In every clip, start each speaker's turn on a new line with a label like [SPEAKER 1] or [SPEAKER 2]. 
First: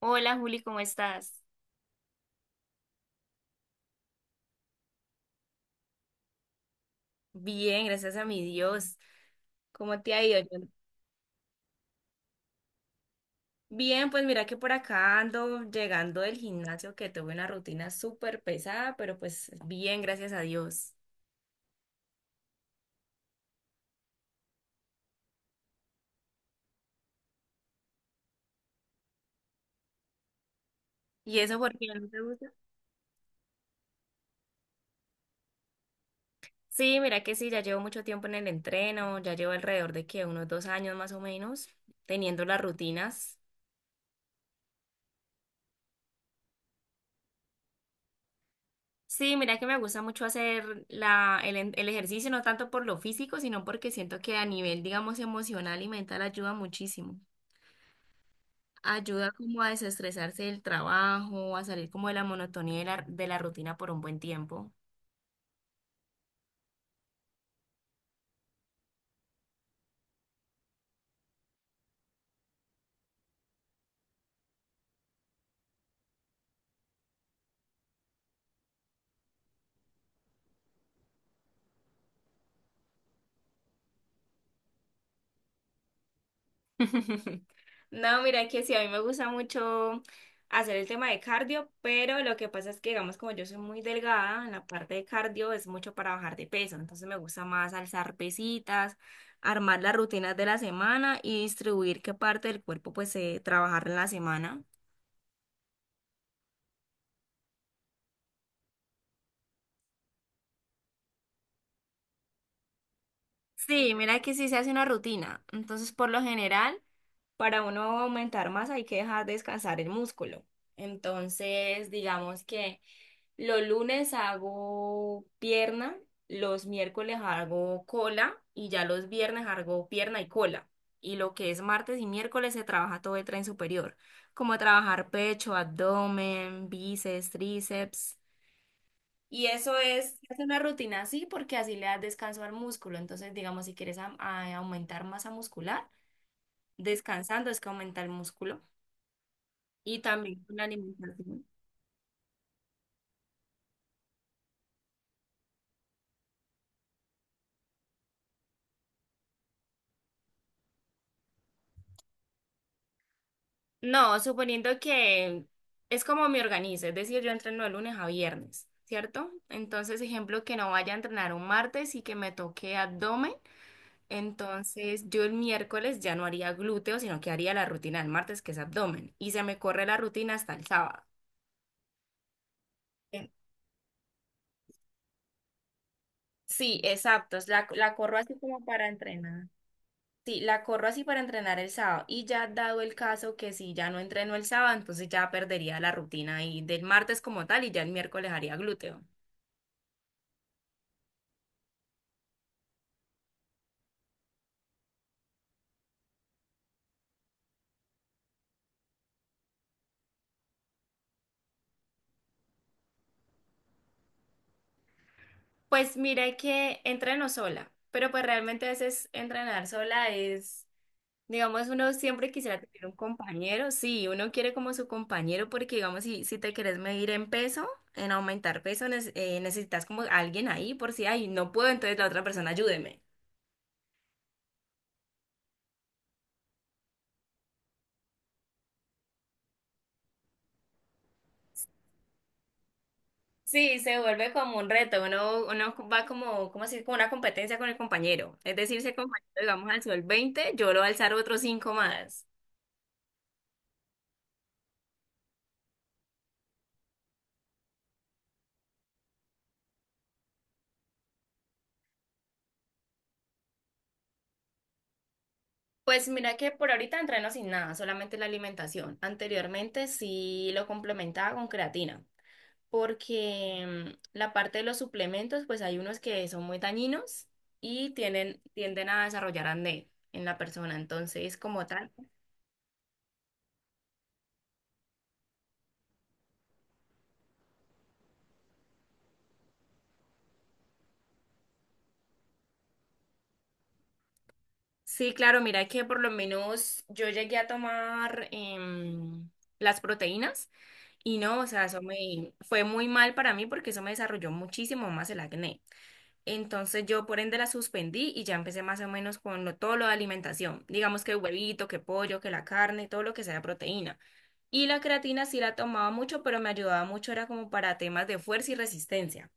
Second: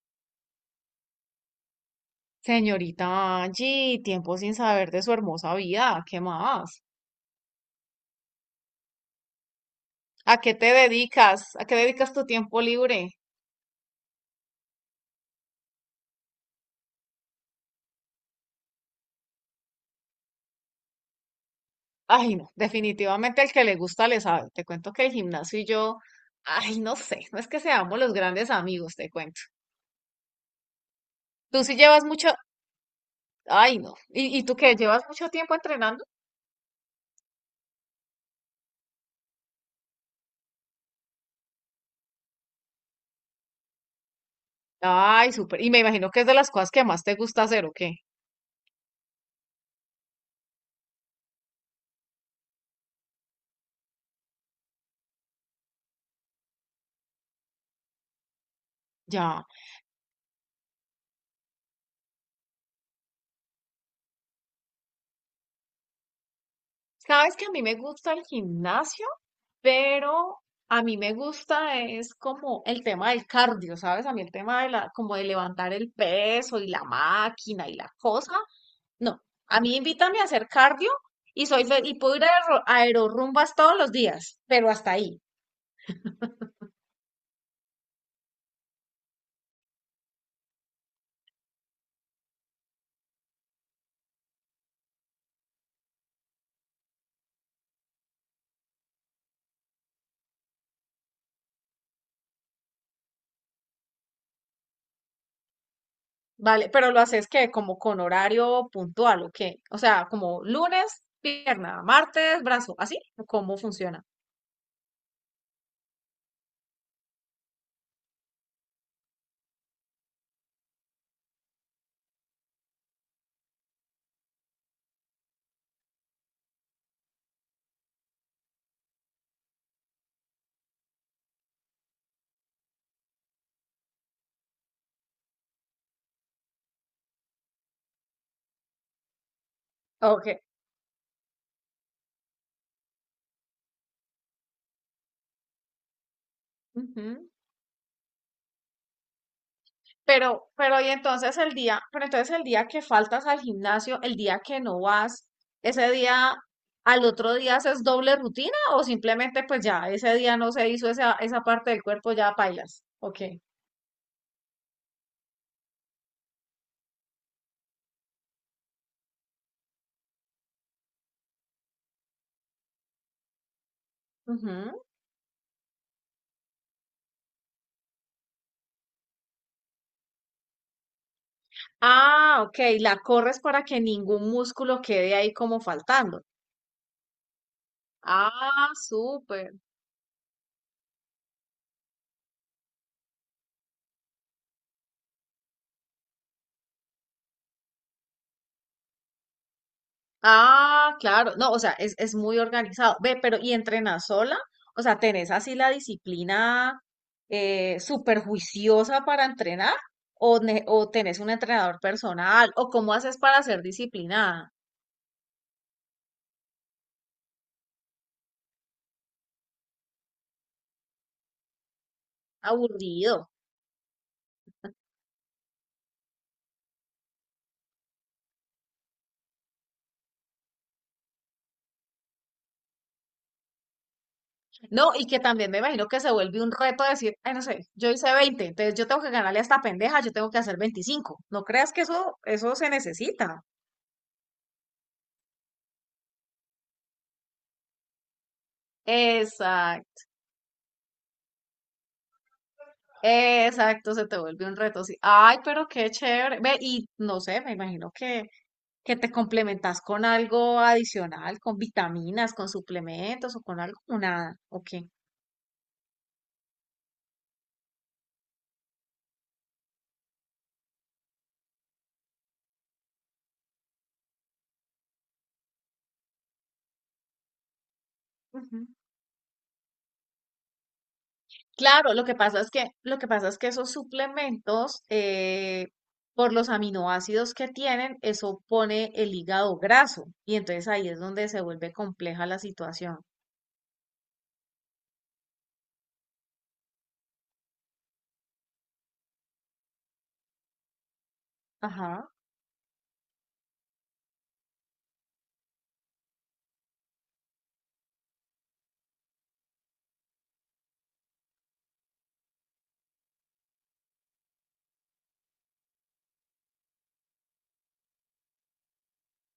[SPEAKER 1] Hola Juli, ¿cómo estás?
[SPEAKER 2] Señorita Angie, tiempo sin saber de su hermosa vida, ¿qué más?
[SPEAKER 1] Bien, gracias a mi Dios. ¿Cómo te ha ido?
[SPEAKER 2] ¿A qué
[SPEAKER 1] Yo-
[SPEAKER 2] te dedicas? ¿A qué dedicas tu tiempo libre?
[SPEAKER 1] bien, pues mira que por acá ando llegando del gimnasio que tuve una rutina súper pesada, pero pues bien, gracias a Dios.
[SPEAKER 2] Ay, no, definitivamente el que le gusta le sabe. Te cuento que el gimnasio y yo, ay, no sé, no es que seamos los grandes amigos, te cuento.
[SPEAKER 1] ¿Y eso
[SPEAKER 2] Tú
[SPEAKER 1] por
[SPEAKER 2] sí
[SPEAKER 1] qué
[SPEAKER 2] llevas
[SPEAKER 1] no te
[SPEAKER 2] mucho,
[SPEAKER 1] gusta?
[SPEAKER 2] ay, no. ¿Y tú qué? ¿Llevas mucho tiempo entrenando?
[SPEAKER 1] Sí, mira que sí, ya llevo mucho tiempo en el entreno, ya llevo alrededor de que unos 2 años más o menos teniendo las rutinas.
[SPEAKER 2] Ay, súper. Y me imagino que es de las cosas que más te gusta hacer, ¿o qué?
[SPEAKER 1] Sí, mira que me gusta mucho hacer el ejercicio, no tanto por lo físico, sino porque siento que a nivel, digamos, emocional y mental ayuda muchísimo. Ayuda
[SPEAKER 2] Ya.
[SPEAKER 1] como a desestresarse del trabajo, a salir como de la monotonía de la rutina por un buen tiempo.
[SPEAKER 2] Sabes que a mí me gusta el gimnasio, pero a mí me gusta es como el tema del cardio, ¿sabes? A mí el tema como de levantar el peso y la máquina y la cosa. No, a mí invítame a hacer cardio y y puedo ir a aerorrumbas todos los días, pero hasta ahí.
[SPEAKER 1] No, mira que sí, a mí me gusta mucho hacer el tema de cardio, pero lo que pasa es que, digamos, como yo soy muy delgada, en la parte de cardio es mucho para bajar de peso, entonces me gusta más alzar pesitas, armar las rutinas de la semana y distribuir qué parte del cuerpo pues trabajar en la semana.
[SPEAKER 2] Vale, pero lo haces que como con horario puntual ¿o qué? O sea, como lunes, pierna, martes, brazo, así, ¿cómo
[SPEAKER 1] Sí,
[SPEAKER 2] funciona?
[SPEAKER 1] mira que sí se hace una rutina. Entonces, por lo general, para uno aumentar masa hay que dejar descansar el músculo. Entonces, digamos que los lunes hago pierna, los miércoles hago cola y ya los viernes hago pierna y cola. Y lo que es martes y miércoles se trabaja todo el tren superior, como trabajar pecho, abdomen, bíceps, tríceps. Y eso es
[SPEAKER 2] Ok.
[SPEAKER 1] una rutina así porque así le das descanso al músculo. Entonces, digamos, si quieres aumentar masa muscular, descansando es que aumenta el músculo. Y también
[SPEAKER 2] Pero,
[SPEAKER 1] con la
[SPEAKER 2] pero
[SPEAKER 1] alimentación.
[SPEAKER 2] pero entonces el día que faltas al gimnasio, el día que no vas, ese día, al otro día haces doble rutina o simplemente pues ya ese día no se hizo esa parte del cuerpo, ya pailas. Ok.
[SPEAKER 1] No, suponiendo que es como me organizo, es decir, yo entreno de lunes a viernes, ¿cierto? Entonces, ejemplo, que no vaya a entrenar un martes y que me toque abdomen,
[SPEAKER 2] Ujú.
[SPEAKER 1] entonces yo el miércoles ya no haría glúteo, sino que haría la rutina del martes, que es abdomen, y se me corre la rutina hasta el sábado.
[SPEAKER 2] Ah, ok, la corres para que ningún músculo quede ahí como faltando.
[SPEAKER 1] Sí, exacto. Es la corro así como
[SPEAKER 2] Ah,
[SPEAKER 1] para entrenar.
[SPEAKER 2] súper.
[SPEAKER 1] Sí, la corro así para entrenar el sábado. Y ya dado el caso que si ya no entreno el sábado, entonces ya perdería la rutina y del martes como tal y ya el miércoles haría glúteo.
[SPEAKER 2] Ah, claro. No, o sea, es muy organizado. Ve, pero ¿y entrenas sola? O sea, ¿tenés así la disciplina súper juiciosa para entrenar? ¿O, o tenés un entrenador personal? ¿O cómo haces para ser disciplinada?
[SPEAKER 1] Pues mire que entreno sola, pero pues realmente a veces entrenar sola es, digamos, uno siempre quisiera tener un
[SPEAKER 2] Aburrido.
[SPEAKER 1] compañero. Sí, uno quiere como su compañero porque, digamos, si te quieres medir en peso, en aumentar peso, necesitas como alguien ahí por si, ay, no puedo, entonces la otra persona ayúdeme.
[SPEAKER 2] No, y que también me imagino que se vuelve un reto decir, ay, no sé, yo hice 20, entonces yo tengo que ganarle a esta pendeja, yo tengo que hacer 25. No creas que eso se necesita.
[SPEAKER 1] Sí, se vuelve como un reto, uno va como, ¿cómo así? Como una competencia con el compañero. Es decir, si el compañero, digamos, alzó el
[SPEAKER 2] Exacto.
[SPEAKER 1] 20, yo lo voy a alzar otros cinco más.
[SPEAKER 2] Exacto, se te vuelve un reto. Sí. Ay, pero qué chévere. Ve, y no sé, me imagino que, te complementas con algo adicional, con vitaminas, con suplementos o con algo, o nada, ¿o qué?
[SPEAKER 1] Pues mira que por ahorita entreno sin nada, solamente la alimentación. Anteriormente sí lo complementaba con creatina, porque la parte de los suplementos, pues hay unos que son muy dañinos y
[SPEAKER 2] Ujú.
[SPEAKER 1] tienden a desarrollar acné en la persona. Entonces, como tal,
[SPEAKER 2] Claro, lo que pasa es que, lo que pasa es que esos suplementos, por los aminoácidos que tienen, eso pone el hígado graso. Y entonces ahí es donde se vuelve compleja la situación.
[SPEAKER 1] sí, claro, mira que por lo menos yo llegué a tomar las proteínas y no, o sea, eso
[SPEAKER 2] Ajá.
[SPEAKER 1] me fue muy mal para mí porque eso me desarrolló muchísimo más el acné. Entonces yo por ende la suspendí y ya empecé más o menos con todo lo de alimentación, digamos que huevito, que pollo, que la carne, todo lo que sea proteína. Y la creatina sí la tomaba mucho, pero me ayudaba mucho, era como para temas de fuerza y resistencia.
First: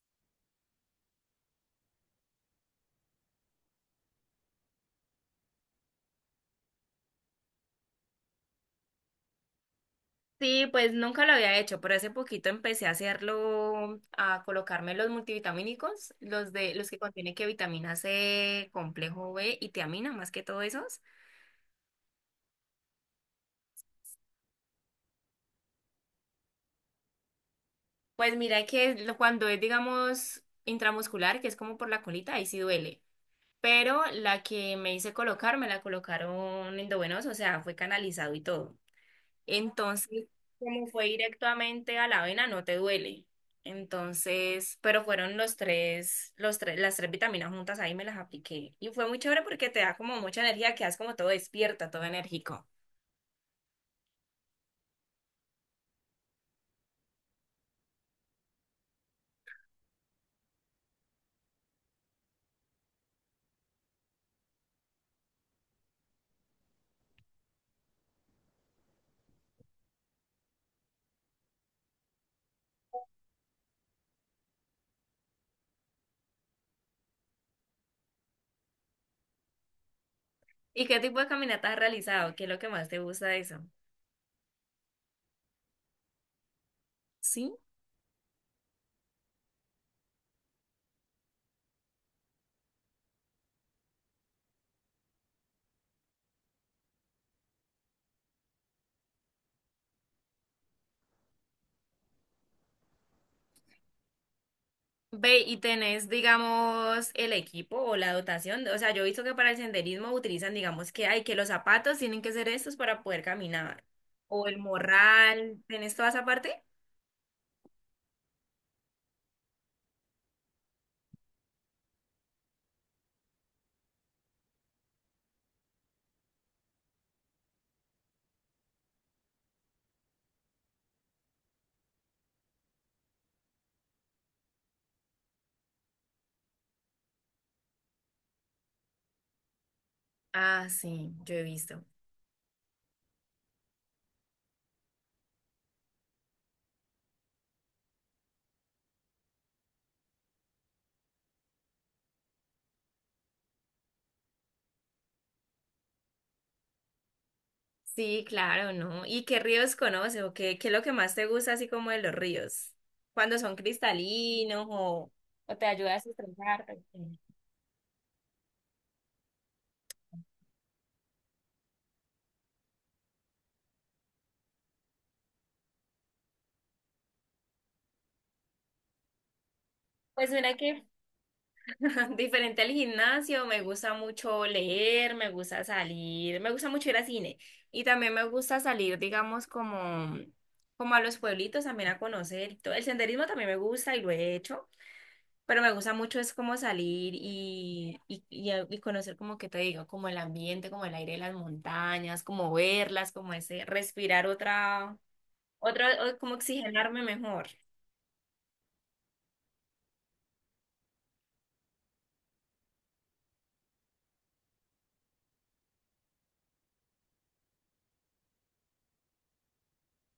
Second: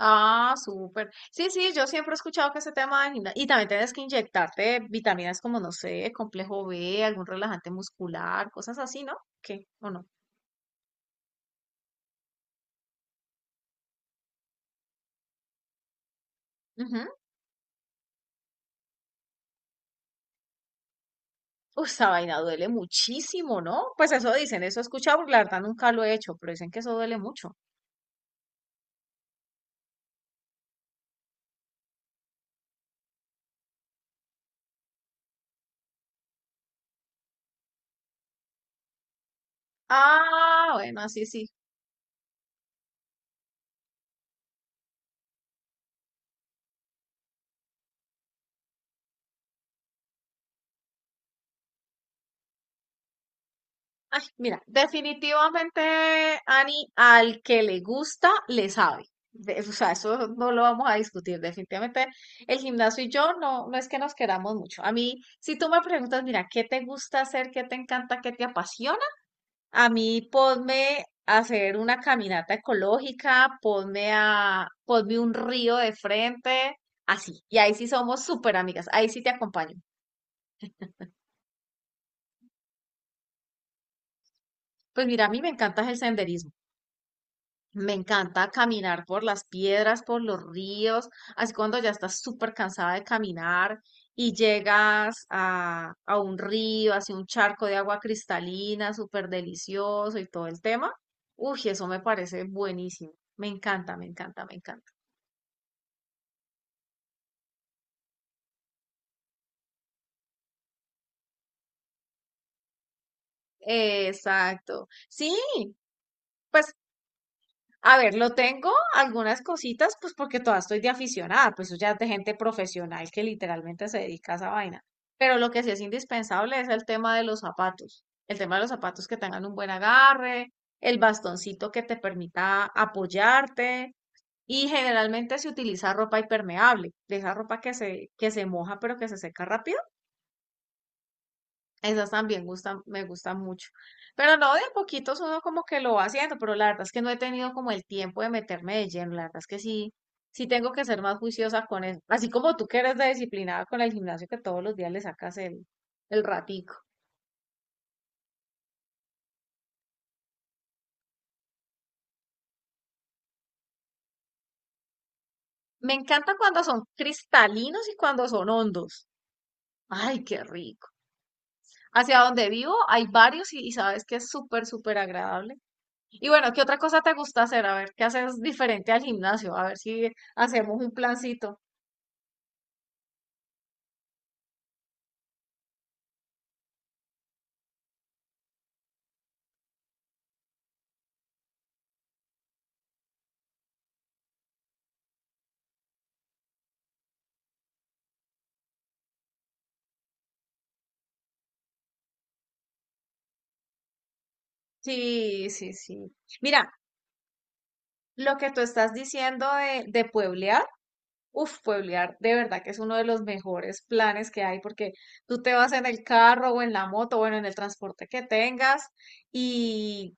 [SPEAKER 2] Ah, súper. Sí, sí, yo siempre he escuchado que ese tema del gimnasio. Y también tienes que inyectarte vitaminas como, no sé, complejo B, algún relajante muscular, cosas así, ¿no? ¿Qué? ¿O no?
[SPEAKER 1] Sí, pues nunca lo había hecho, pero hace poquito empecé a hacerlo, a colocarme los multivitamínicos, los de los que
[SPEAKER 2] Ujú.
[SPEAKER 1] contienen que vitamina C, complejo B y tiamina, más que todo esos.
[SPEAKER 2] Uy, esa vaina duele muchísimo, ¿no? Pues eso dicen, eso he escuchado, porque la verdad nunca lo he hecho, pero dicen que eso duele mucho.
[SPEAKER 1] Pues mira que cuando es, digamos, intramuscular, que es como por la colita, ahí sí duele. Pero la que me hice colocar, me la colocaron endovenosa, o sea, fue canalizado y todo. Entonces,
[SPEAKER 2] Ah,
[SPEAKER 1] como
[SPEAKER 2] bueno,
[SPEAKER 1] fue
[SPEAKER 2] así sí.
[SPEAKER 1] directamente a la vena no te duele. Entonces, pero fueron las tres vitaminas juntas ahí me las apliqué. Y fue muy chévere porque te da como mucha energía, quedas como todo despierta, todo enérgico.
[SPEAKER 2] Ay, mira, definitivamente, Ani, al que le gusta, le sabe. De- o sea, eso no lo vamos a discutir. Definitivamente, el gimnasio y yo no, no es que nos queramos mucho. A mí, si tú me preguntas, mira, ¿qué te gusta hacer? ¿Qué te encanta? ¿Qué te apasiona? A mí, ponme a hacer una caminata ecológica, ponme ponme un río de frente, así. Y ahí sí somos súper amigas. Ahí sí te acompaño.
[SPEAKER 1] ¿Y qué tipo de caminatas has realizado? ¿Qué es lo que más te gusta de eso?
[SPEAKER 2] Pues mira, a mí me encanta es el senderismo.
[SPEAKER 1] Sí.
[SPEAKER 2] Me encanta caminar por las piedras, por los ríos, así cuando ya estás súper cansada de caminar y llegas a un río, hacia un charco de agua cristalina, súper delicioso y todo el tema. Uy, eso me parece buenísimo. Me encanta, me encanta, me encanta.
[SPEAKER 1] Ve, y tenés, digamos, el equipo o la dotación. O sea, yo he visto que para el senderismo utilizan, digamos, que hay que los zapatos tienen que ser estos para poder caminar. O el
[SPEAKER 2] Exacto. Sí,
[SPEAKER 1] morral, ¿tenés toda esa parte?
[SPEAKER 2] pues a ver, lo tengo algunas cositas, pues porque todavía estoy de aficionada, pues eso ya es de gente profesional que literalmente se dedica a esa vaina. Pero lo que sí es indispensable es el tema de los zapatos. El tema de los zapatos que tengan un buen agarre, el bastoncito que te permita apoyarte y generalmente se utiliza ropa impermeable, de esa ropa que se moja pero que se seca rápido.
[SPEAKER 1] Ah, sí, yo he visto.
[SPEAKER 2] Esas también gustan, me gustan mucho. Pero no, de a poquitos uno como que lo va haciendo, pero la verdad es que no he tenido como el tiempo de meterme de lleno. La verdad es que sí, sí tengo que ser más juiciosa con eso. Así como tú que eres de disciplinada con el gimnasio que todos los días le sacas el ratico.
[SPEAKER 1] Sí, claro, ¿no? ¿Y qué ríos conoces o qué es lo que más te gusta así como de los ríos? Cuando son cristalinos o te
[SPEAKER 2] Me
[SPEAKER 1] ayuda a
[SPEAKER 2] encanta cuando
[SPEAKER 1] estresarte.
[SPEAKER 2] son cristalinos y cuando son hondos. Ay, qué rico. Hacia donde vivo hay varios y sabes que es súper, súper agradable. Y bueno, ¿qué otra cosa te gusta hacer? A ver, ¿qué haces diferente al gimnasio? A ver si
[SPEAKER 1] Pues mira
[SPEAKER 2] hacemos
[SPEAKER 1] que
[SPEAKER 2] un plancito.
[SPEAKER 1] diferente al gimnasio, me gusta mucho leer, me gusta salir, me gusta mucho ir al cine y también me gusta salir, digamos, como, como a los pueblitos también a conocer. Y todo. El senderismo también me gusta y lo he hecho. Pero me gusta mucho es como salir y conocer como que te digo, como el ambiente, como el aire de las montañas, como verlas, como ese respirar
[SPEAKER 2] Sí, sí,
[SPEAKER 1] otra,
[SPEAKER 2] sí.
[SPEAKER 1] como
[SPEAKER 2] Mira,
[SPEAKER 1] oxigenarme mejor.
[SPEAKER 2] lo que tú estás diciendo de pueblear, uff, pueblear, de verdad que es uno de los mejores planes que hay porque tú te vas en el carro o en la moto, bueno, en el transporte que tengas y,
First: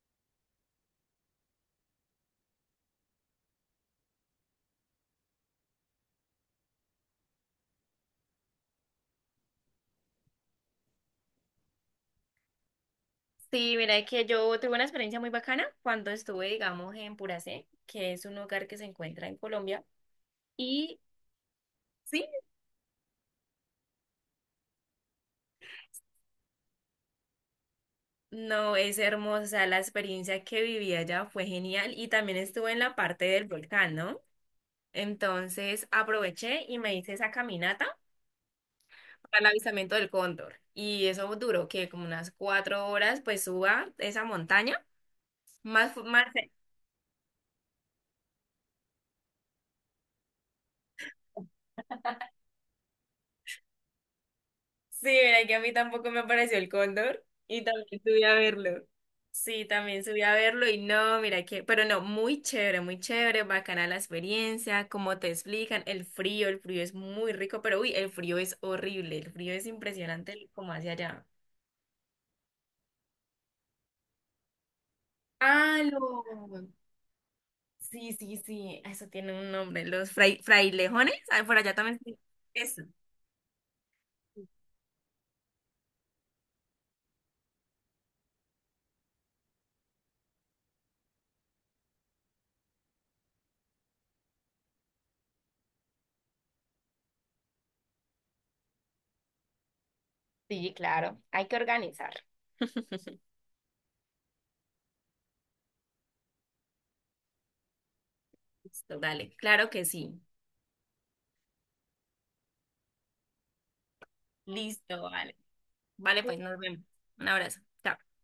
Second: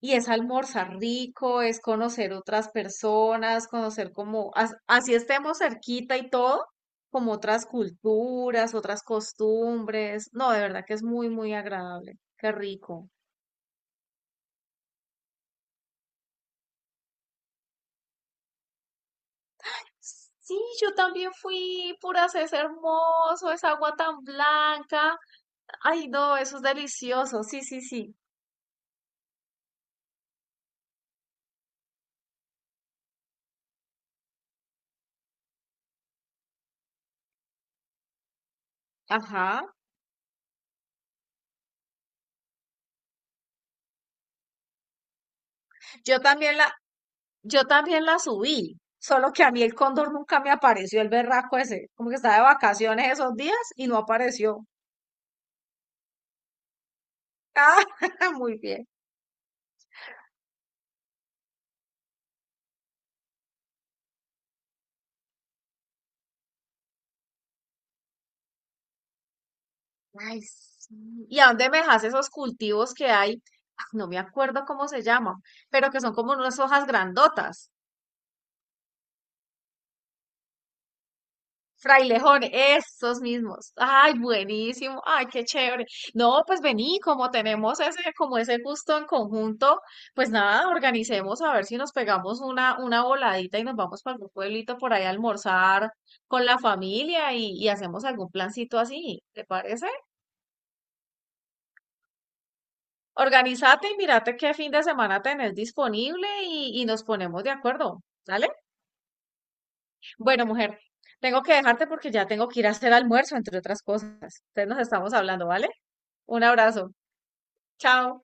[SPEAKER 2] y es almorzar rico, es conocer otras personas, conocer como, así estemos cerquita y todo, como otras culturas, otras costumbres. No, de verdad que es muy, muy agradable. Qué rico.
[SPEAKER 1] Sí, mira que yo tuve una experiencia muy bacana cuando estuve, digamos, en Puracé, que es un lugar que se encuentra en Colombia.
[SPEAKER 2] Sí, yo
[SPEAKER 1] Y
[SPEAKER 2] también fui,
[SPEAKER 1] sí,
[SPEAKER 2] puras, es hermoso, es agua tan blanca. Ay, no, eso es delicioso. Sí, sí, sí.
[SPEAKER 1] no, es hermosa, o sea, la experiencia que viví allá fue genial y también estuve en la parte del volcán, ¿no? Entonces aproveché y me hice esa caminata para el
[SPEAKER 2] Ajá.
[SPEAKER 1] avistamiento del cóndor. Y eso duró que como unas 4 horas, pues suba esa montaña.
[SPEAKER 2] Yo
[SPEAKER 1] Más.
[SPEAKER 2] también la, yo también la subí, solo que a mí el cóndor nunca me apareció, el berraco ese, como que estaba de vacaciones esos días y no apareció.
[SPEAKER 1] Sí, mira que a mí tampoco me apareció el cóndor y también subí
[SPEAKER 2] Ah,
[SPEAKER 1] a
[SPEAKER 2] muy
[SPEAKER 1] verlo.
[SPEAKER 2] bien.
[SPEAKER 1] Sí, también subí a verlo y no, mira que, pero no, muy chévere, bacana la experiencia, como te explican, el frío es muy rico, pero uy, el frío es horrible, el frío es
[SPEAKER 2] Ay,
[SPEAKER 1] impresionante como hacia allá.
[SPEAKER 2] sí. ¿Y a dónde me dejas esos cultivos que hay? Ah, no me acuerdo cómo se llaman, pero que
[SPEAKER 1] ¡Halo!
[SPEAKER 2] son como unas hojas grandotas.
[SPEAKER 1] Sí, sí, sí, eso tiene un nombre, los frailejones, ah, por allá también. Se-
[SPEAKER 2] Frailejón,
[SPEAKER 1] eso.
[SPEAKER 2] estos mismos. Ay, buenísimo. Ay, qué chévere. No, pues vení, como tenemos ese, como ese gusto en conjunto, pues nada, organicemos a ver si nos pegamos una voladita y nos vamos para algún pueblito por ahí a almorzar con la familia y hacemos algún plancito así, ¿te parece?
[SPEAKER 1] Sí, claro, hay que organizar.
[SPEAKER 2] Organízate y mírate qué fin de semana tenés disponible y nos ponemos de acuerdo, ¿vale?
[SPEAKER 1] Listo, dale, claro que sí.
[SPEAKER 2] Bueno, mujer, tengo que dejarte porque ya tengo que ir a hacer almuerzo, entre otras cosas. Entonces nos
[SPEAKER 1] Listo,
[SPEAKER 2] estamos
[SPEAKER 1] vale.
[SPEAKER 2] hablando, ¿vale?
[SPEAKER 1] Vale, pues
[SPEAKER 2] Un
[SPEAKER 1] nos vemos.
[SPEAKER 2] abrazo.
[SPEAKER 1] Un abrazo. Chao.
[SPEAKER 2] Chao.